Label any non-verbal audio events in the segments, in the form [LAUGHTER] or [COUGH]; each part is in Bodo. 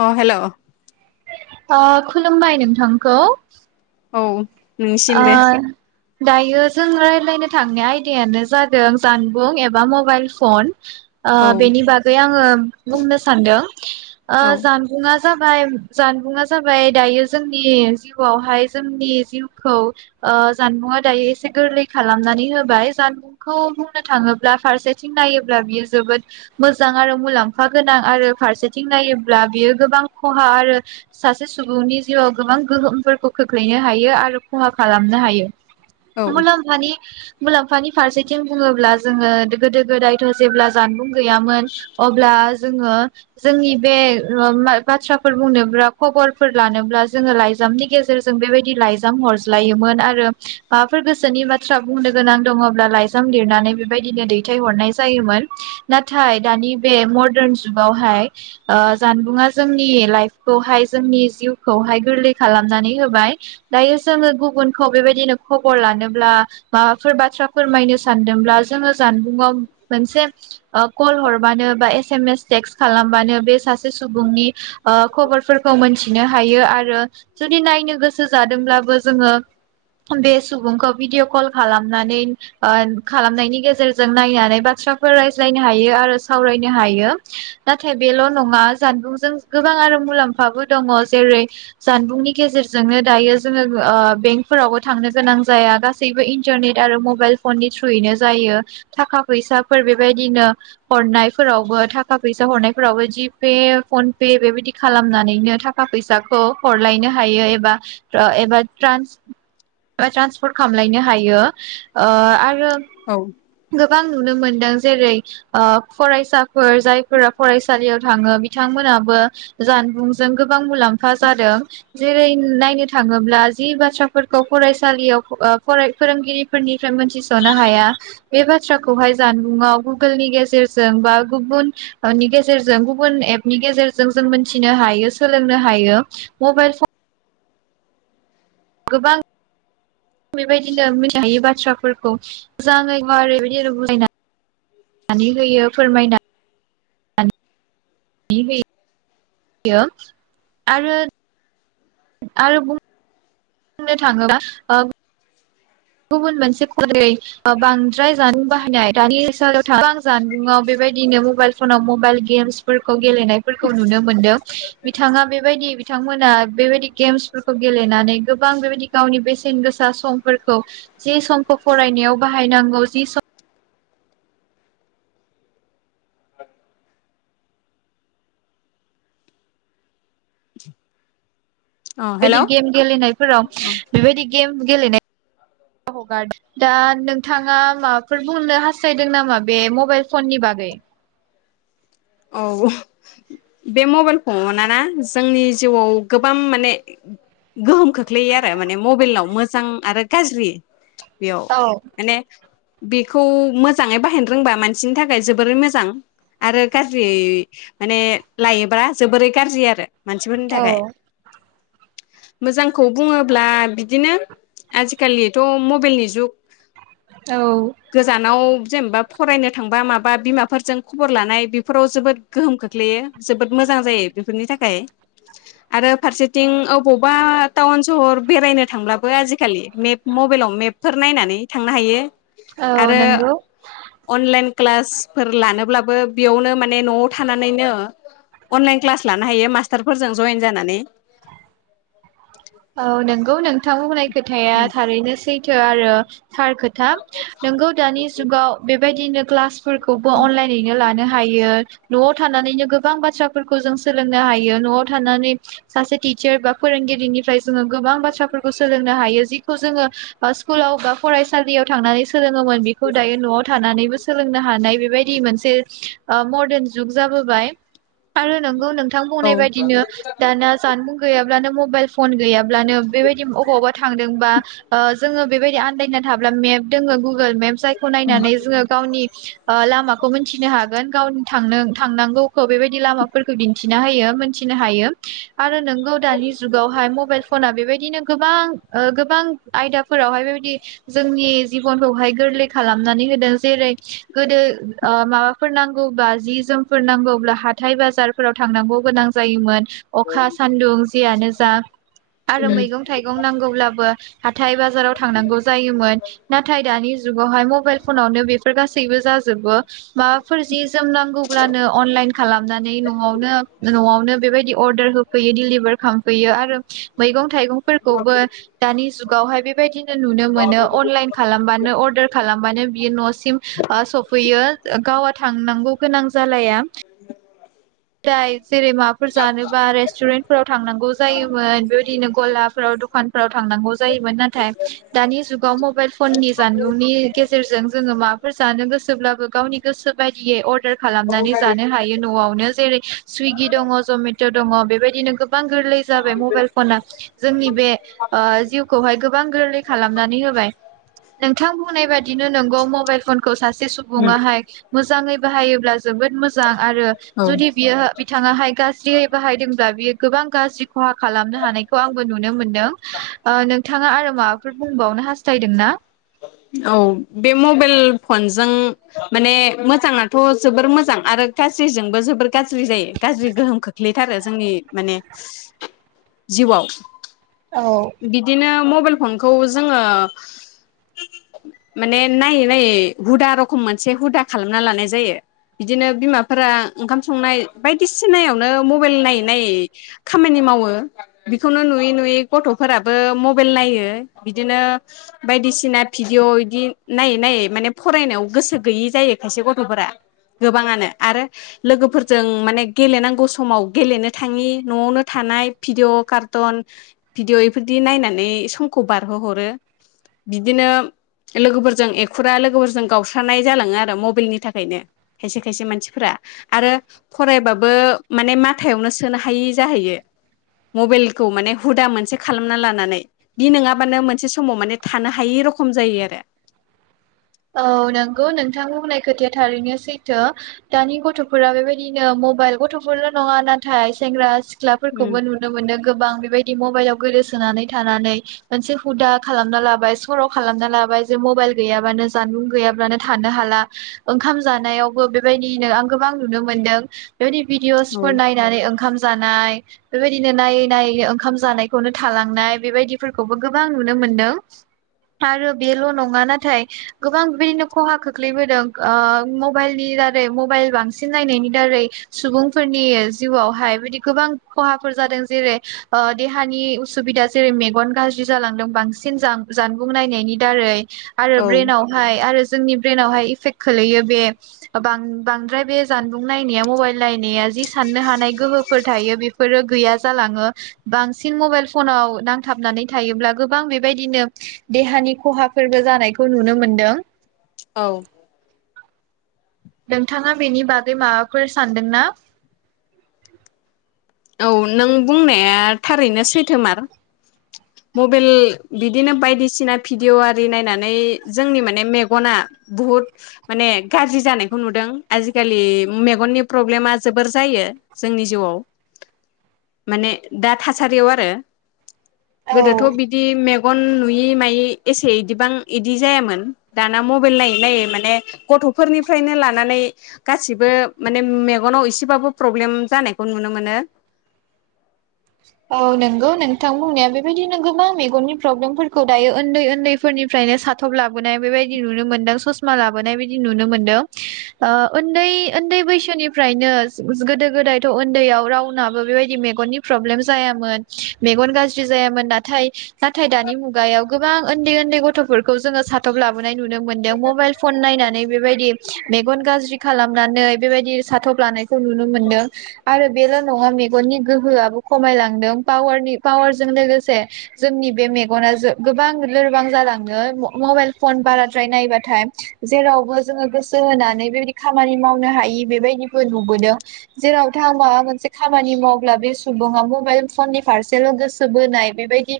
अ हेलौ। अ खुलुमबाय नोंथांखौ। औ। आ दायो जों रायज्लायनो थांनाय आयदायानो जादों जानबुं एबा मबाइल फन। ओ औ बेनि बागै आङो बुंनो सान्दों। औ जानबुङा जाबाय जानबुंङा जाबाय दायो जोंनि जिउआवहाय जोंनि जिउ खौ ओ जानबुंङा दायो एसे गोरलै खालामनानै होबाय। जानबुंखौ बुंनो थाङोब्ला फारसेथिं नायोब्ला बियो गौ ओ जानबुङा दायो एसे गोरलै खालामनानै होबाय जानबुंखौ बुंनो थांङोब्ला फारसेथिं नायोब्ला बेयो जोबोद मोजां आरो मुलाम्फा गोनां आरो फारसेथिं नायोब्ला बियो गोबां खहा आरो सासे सुबुंनि जिउआव गोबां गोहोमफोरखौ खोख्लैनो हायो आरो खहा खालामनो हायो। औ मुलम्फानि मुलाम्फानि फारसेथिं बुङोब्ला जोङो गोदो गोदायथ' जेब्ला जामबुं गैयामोन अब्ला जोङो जोंनि बे ओ बाथ्राफोर बुंनोब्ला खबरफोर लानोब्ला जोङो लाइजामनि गेजेरजों बेबायदि लाइजाम हरसो लोयोमोन आरो माबाफोर गोसोनि बाथ्रा बुंनो गोनां दङब्ला लाइजाम लिरनानै बेबायदिनो दैथायहरनाय जायोमोन। नाथाय दानि बे मदारन जुगावहाय ओ जामबुङा जोंनि लाइफखौहाय जोंनि जिउखौहाय गोरलै खालामनानै होबाय। दायो जो ङो गुबुनखौ बेबायदिनो खबर लानोब्ला माबाफोर बाथ्रा फोरमायनो सानदोंब्ला जोङो जानबुङाव मोनसे कल हरबानो बा एस एम एस टेक्ट खालामबानो बे सासे सुबुंनि ओ खबरफोरखौ मोनथिनो हायो। आरो जुदि नायनो गोसो जादोंब्लाबो जोङो बे सुबुंखौ भिडिअ' कल खालामनानै ओ खालामनायनि गेजेरजों नायनानै बाथ्राफोर रायज्लायनो हायो आरो सावरायनो हायो। नाथाय बेल' नङा जानबुंजों गोबां आरो मुलाम्फाबो दङ जेरै जानबुंनि गेजेरजोंनो दायो जोङो ओ बेंकफोरावबो थांनो गोनां जाया गासैबो इन्टारनेट आरो मबाइल फननि थ्रुयैनो जायो। थाखा फैसाफोर बेबायदिनो हरनायफोरावबो थाखा फैसा हरनायफोरावबो जिपे, फनपे बेबायदि खालामनानैनो थाखा फैसाखौ हरलायनो हायो एबा ओ एबा ट्रान्स ट्रान्सपर्ट खालामलायनो हायो। ओ आ रो औ गोबां नुनो मोनदों जेरै ओ फरायसाफोर जायफोरा फरायसालियाव थाङो बिथांमोनाबो जानबुंजों गोबां मुलाम्फा जादों। जेरै नायनो थाङोब्ला जि बाथ्राफोरखौ फरायसालियाव ओ फराय फोरोंगिरिफोरनिफ्राय मोन्थिस'नो हाया बे बाथ्राखौहाय जानबुंङाव गुगोलनि गेजेरजों बा गुबुननि गेजेरजों गुबुन एपनि गेजेरजों जों मोन्थिनो हायो सोलोंनो हायो। मबाइल फन गोबां बेबायदिनो मिथिहायै बाथ्रा। फोरखौ मोजाङै गुवारै ओरै [UNINTELLIGIBLE] बायदि बुंलायनानै होयो फोरमायना बि हो यो। आरो आरो बुं नो थाङोब्ला ओ गुबुन मोनसे ख [UNINTELLIGIBLE] रै बांद्राय जा [UNINTELLIGIBLE] बाहायनाय दानि [UNINTELLIGIBLE] गोबां जानबुंङाव बेबायदिनो मबाइल फनाव मबाइल गेम्सफोरखौ गेलेनायफोरखौ नुनो मोनदों। बिथाङा बेबायदि बिथांमोना बेबायदि गेम्सफोरखौ गेलेनानै गोबां बेबायदि गावनि बेसेन गोसा समफोर खौ जि समखौ फरायनायाव बाहायनांगौ जि सम ओ। अ हेल' बेबायदि औ गेम गेलेनायफोराव बेबायदि गेम गेलेनाय [INAUDIBLE] हगारदों। दा नोंथाङा माबाफोर बुंनो हास्थायदों नामा बे मबाइल फननि बागै? औ बे मबाइल फननाना जोंनि जिउआव गोबां माने गोहोम खोख्लैयो आरो माने मबाइलाव मोजां आरो गाज्रि बेयाव औ माने बेखौ मोजाङै बाहायनो रोंबा मानसिनि थाखाय जोबोरै मोजां आरो गाज्रि माने लायोब्ला जोबोरै गाज्रि आरो। मानसिफोरनि औ थाखाय। मोजांखौ बुङोब्ला बिदिनो आजिखालिथ' मबाइलनि जुग। औ गोजानाव जेनेबा फरायनो थांबा माबा बिमाफोरजों खबर लानाय बे फोराव जोबोद गोहोम खोख्लैयो। जोबोद मोजां जायो बेफोरनि थाखाय आरो फारसेथिं अबावबा टाउन सहर बेरायनो थांब्लाबो आजिखालि मेप मबाइलाव मेपफोर नायनानै थांनो हायो। औ आरो नंगौ अनलाइन क्लासफोर लानोब्लाबो बेवनो माने नवाव थानानैनो अनलाइ क्लास लानो हायो मासटारफोरजों जयेन जानानै। औ नोंगौ नोंथां बुंनाय खोथाया थारैनो सै थो आरो। थार खोथा नोंगौ दानि जुगाव बे बेबायदिनो क्लास फोरखौबो अनलाइनैनो लानो हा हायो। न'वाव थानानैनो गोबां बाथ्राफोरखौ जों सोलोंनो हायो। न'वाव थानानै सासे टिचार बा फोरोंगिरिनिफ्राय जोङो गोबां बाथ्राफोरखौ सोलोंनो हायो। जिखौ जोङो ओ स्कुलाव बा फरायसालियाव थांनानै सो सोलोङोमोन बेखौ दायो नवाव थानानैबो सोलोंनो हानाय बेबायदि मोनसे ओ मदार्न जुग जाबोबाय। आरो नोंगौ नोंथां औ बुंनाय बायदिनो दाना जानबुं गैयाब्लानो मबाइल फन गैया ब्लानो बेबायदि अबावबा थांदोंबा ओ जोङो बेबायदि आन्दायना थाब्ला मेप दोङो गु गुगोल मेप जायखौ नायनानै जोङो गावनि ओ लामाखौ मोनथिनो हागोन गावनि थांनो थांनांगौखौ बेबायदि लामाफोरखौ दिन्थिना होयो मोनथिनो हायो। आरो नोंगौ दानि जुगावहाय मबाइल फना बेबायदिनो गोबां ओ गोबां आयदाफोरावहाय बेबायदि जोंनि जिबनखौहाय गोरलै खालामनानै होदों जेरै गोदो ओ माबाफोर नांगौब्लाा जि जोमफोर नांगौब्ला हाथाय बाजारफोराव थांनांगौ गोनां जायोमोन। अखा सान्दुं जियानो जा आरो मैगं थाइगं नांगौब्लाबो हाथाय बाजाराव थांनांगौ जायोमोन। नाथाय दानि जुगाव बेवहाय मबाइल फनावनो बेफोर गासैबो जाजोबो माबाफोर जि जोम नांगौब्लानो अनलाइन खालामनानैनो नवावनो नवावनो बेबायदि अर्दार होफैयो दिलिभार खालामफैयो आरो मैगं थाइगंफोरखौबो दानि जुगावहाय बेबायदिनो नुनो मोनो अनलाइन खालामबानो अर्डार खालामबानो बियो न'सिम ओ सफैयो गावा थांनांगौ गोनां जालाया। ओमफ्राय जेरै माबाफोर जानोबा रेस्टुरेन्टफोराव थांनांगौ जायोमोन बेबायदिनो गलाफोराव दखानफोराव थांनांगौ जायोमोन। नाथाय दानि जुगाव मबाइल फननि जानबुंनि गेजेरजों जोङो माबाफोर जानो गोसोब्लाबो गावनि गोसोबायदियै अर्डार खालामनानै जानो हायो न'आवनो। सुइगि दङ, जमेट' दङ बेबायदिनो गोबां गोरलै जाबाय मबाइ फना। जोंनि बे ओ जिउखौहाय गोबां गोरलै खालामनानै होबाय। नोंथांनाय बुंनाय बादिनो नंगौ मबाइल फनखौ सा से सुबुङाहाय मोजाङै बाहायोब्ला जोबोद मोजां आरो औ जुदि बियो बिथाङाहाय गाज्रियै बाहायदोंब्ला बियो गोबां गाज्रि खहा खालामनो हानायखौ आंबो नुनो मोनदों। ओ नों नोंथाङा आरो माबाफोर बुंबावनो हास्थायदों ना? औ बे मबाइल फनजों माने मोजाङाथ' जोबोर मोजां आरो गाज्रिजोंबो जोबोर गाज्रि जायो गाज्रि गोहोम खोख्लैथारो जोंनि माने जिउआव। औ बिदिनो म म'बाइल फनखौ जोङो माने नायै नायै हुदा रखम मोनसे हुदा खालामना लानाय जायो। बिदिनो बिमाफोरा ओंखाम संनाय बायदिसिनायावनो मबाइल नायै नायै खामानि मावो। बेखौनो नुयै नुयै गथ'फोराबो मबाइल नायो बिदिनो बायदिसिना भिडिय बिदि नायै नायै माने फरायनायाव गोसो गैयि जायो खायसे गथ'फोरा गोबाङानो आरो लोगोफोरजों माने गेलेनांगौ समाव गेलेनो थाङि न'आवनो थानाय भिडिअ कार्टन भिडिअ बेफोरदि नायनानै समखौ बारहोहरो। बिदिनो लोगोफोरजों एखुरा लोगोफोरजों गावस्रानाय जालाङो आरो मबाइलनि थाखायनो खायसे खायसे मानसिफोरा आरो फरायबाबो माने माथायावनो सोनो हायि जाहैयो मबाइलखौ माने हुदा मोनसे खालामना लानानै बि नङाबानो मोनसे समाव माने थानो हायि र खम जायो आरो। औ नंगौ नोंथांनि होननाय खोथाया थारैनो सैथो दानि गथ'फोरा बेबायदिनो मबाइल गथ'फोरल' नङा नाथाय सेंग्रा उम सिख्लाफोरखौबो नुनो मोनो गोबां बेबाय दि मबाइलाव गोदो सोनानै थानानै मोनसे हुदा खालामना लाबाय सर' खालामना लाबाय जे मबाइल गैयाबानो जानबुं गैयाब्लानो थानो हाला, ओंखाम जानायावबो बेबायदिनो आं गोबां नुनो मोनदों। बेबायदि औ भिदिअसफोर नायनानै ओंखाम जानाय बेबायदिनो नायै नायै ओंखाम जानायखौनो थालांनाय बेबायदिफोरखौबो गोबां नुनो मोनदों। आरो बेल' नङा नाथाय गोबां बिबायदिनो खहा खोख्लैबोदों, मबाइलनि दारै मबाइल बांसिन नायनायनि दारै सुबुंफोरनि जिउआवहाय बिदि गोबां खहाफोर जादों। जेरै देहानि उसुबिदा, जेरै मेगन गाज्रि जालांदों बांसिन जानबुं नायनायनि दारै। आरो औ ब्रेनाव हाय आरो जोंनि ब्रेनावहाय इफेक्ट खोलैयो बे बांद्राय बे जानबुं नायनाया मबाइल नायनाया जि साननो हानाय गोहोफोर थायो बेफोरो गैया जालाङो। बांसिन मबाइल फनाव नांथाबनानै थायोब्ला गोबां बेबायदिनो देहानि खहाफोरबो जानायखौ नुनो मोन दों। औ नोंथाङा बेनि बागै माबाफोर सानदोंना? औ नों बुंनाया थारैनो सैथोमार। मबाइल बिदिनो बायदिसिना भिडिअ' आरि नायनानै जोंनि माने मेगना बुहुद माने गाज्रि जानायखौ नुदों। आजिखालि मेगननि प्रब्लेमा जोबोर जायो जोंनि जिउआव। माने दा थासारियाव आरो। औ गोदोथ' बिदि मे गन नुयै मायै एसे बिदिबां बिदि जायामोन। दाना मबाइल नायै नायै माने गथ'फोरनिफ्रायनो लानानै गासिबो माने मेगनाव एसेबाबो प्रब्लेम जानायखौ नुनो मोनो। औ नोंगौ नोंथां बुंनाया बेबायदिनो गोबां मेगननि प्रब्लेमफोरखौ दायो उन्दै उन्दैफोरनिफ्रायनो साथब लाबोनाय बेबायदि नुनो मोनदों ससमा लाबोनाय बायदि नुनो मोनदों। ओ उन्दै उन्दै बैसोनिफ्रायनो गोदो गोदायथ' उन्दैयाव रावनाबो बेबायदि मेगननि प्रब्लेम जायामोन मेगन गाज्रि जायामोन नाथाय नाथाय दानि मुगायाव गोबां उन्दै उन्दै गथ' गथ'फोरखौ जोङो साथब लाबोन नाय नुनो मोनदों, मबाइल फन नायनानै बेबादि मेगन गाज्रि खालामनानै बेबादि साथब लानायखौ नुनो मोनदों, आरो बेल' नङा मेगननि गोहोआबो खमायलांदों पावारनि पावारजों लोगोसे जोंनि बे मेगना गोबां लोरबां जालांदों मबाइल फन बाराद्राय नायबाथाय जेरावबो जोङो गोसो होनानै बेबायदि खामानि मावनो हायि बेबायदिबो नुबोदों जेरावथां माबा मोनसे खामानि मावब्ला बे सुबुङा मबाइल फननि फारसेल' गोसो बोनाय बेबायदि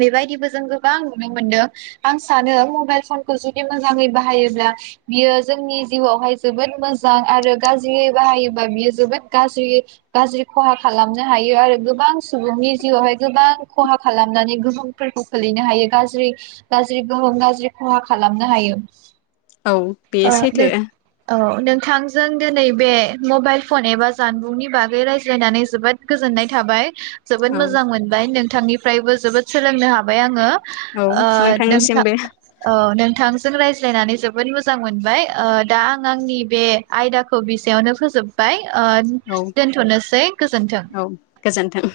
बेबायदिबो जों गोबां नुनो मोनदों। आं सानो मबाइल फनखौ जुदि मोजाङै बाहायोब्ला बियो जोंनि जिउआवहाय जोबोद मोजां आरो गाज्रियै बाहायोबा बियो जोबोद गाज्रि खहा खालामो। हायो आरो गोबां सुबुंनि जिउआवहाय गोबां खहा खालामनानै गोहोमफोरखौ खोलैनो हायो। गाज्रि गाज्रि गोहोम गाज्रि खहा खालामनो हायो। औ बे ओ नों सैथो औ नोंथांजों दिनै बे मबाइल फन एबा जानबुंनि बागै रायज्लायनानै जोबोद गोजोननाय थाबाय जोबोद औ मोजां मोनबाय नोंथांनि फ्रायबो जोबोद सोलोंनो हाबाय आङो। औ ओ नोंथां नोंथांनिसिमबो ओ नोंथांजों रायज ज्लायनानै जोबोद मोजां मोनबाय दा आं आंनि बे आयदाखौ बिसेयावनो फोजोबबाय। ओ औ दोनथ'नोसै गोजोन्थों औ गोजोन्थों।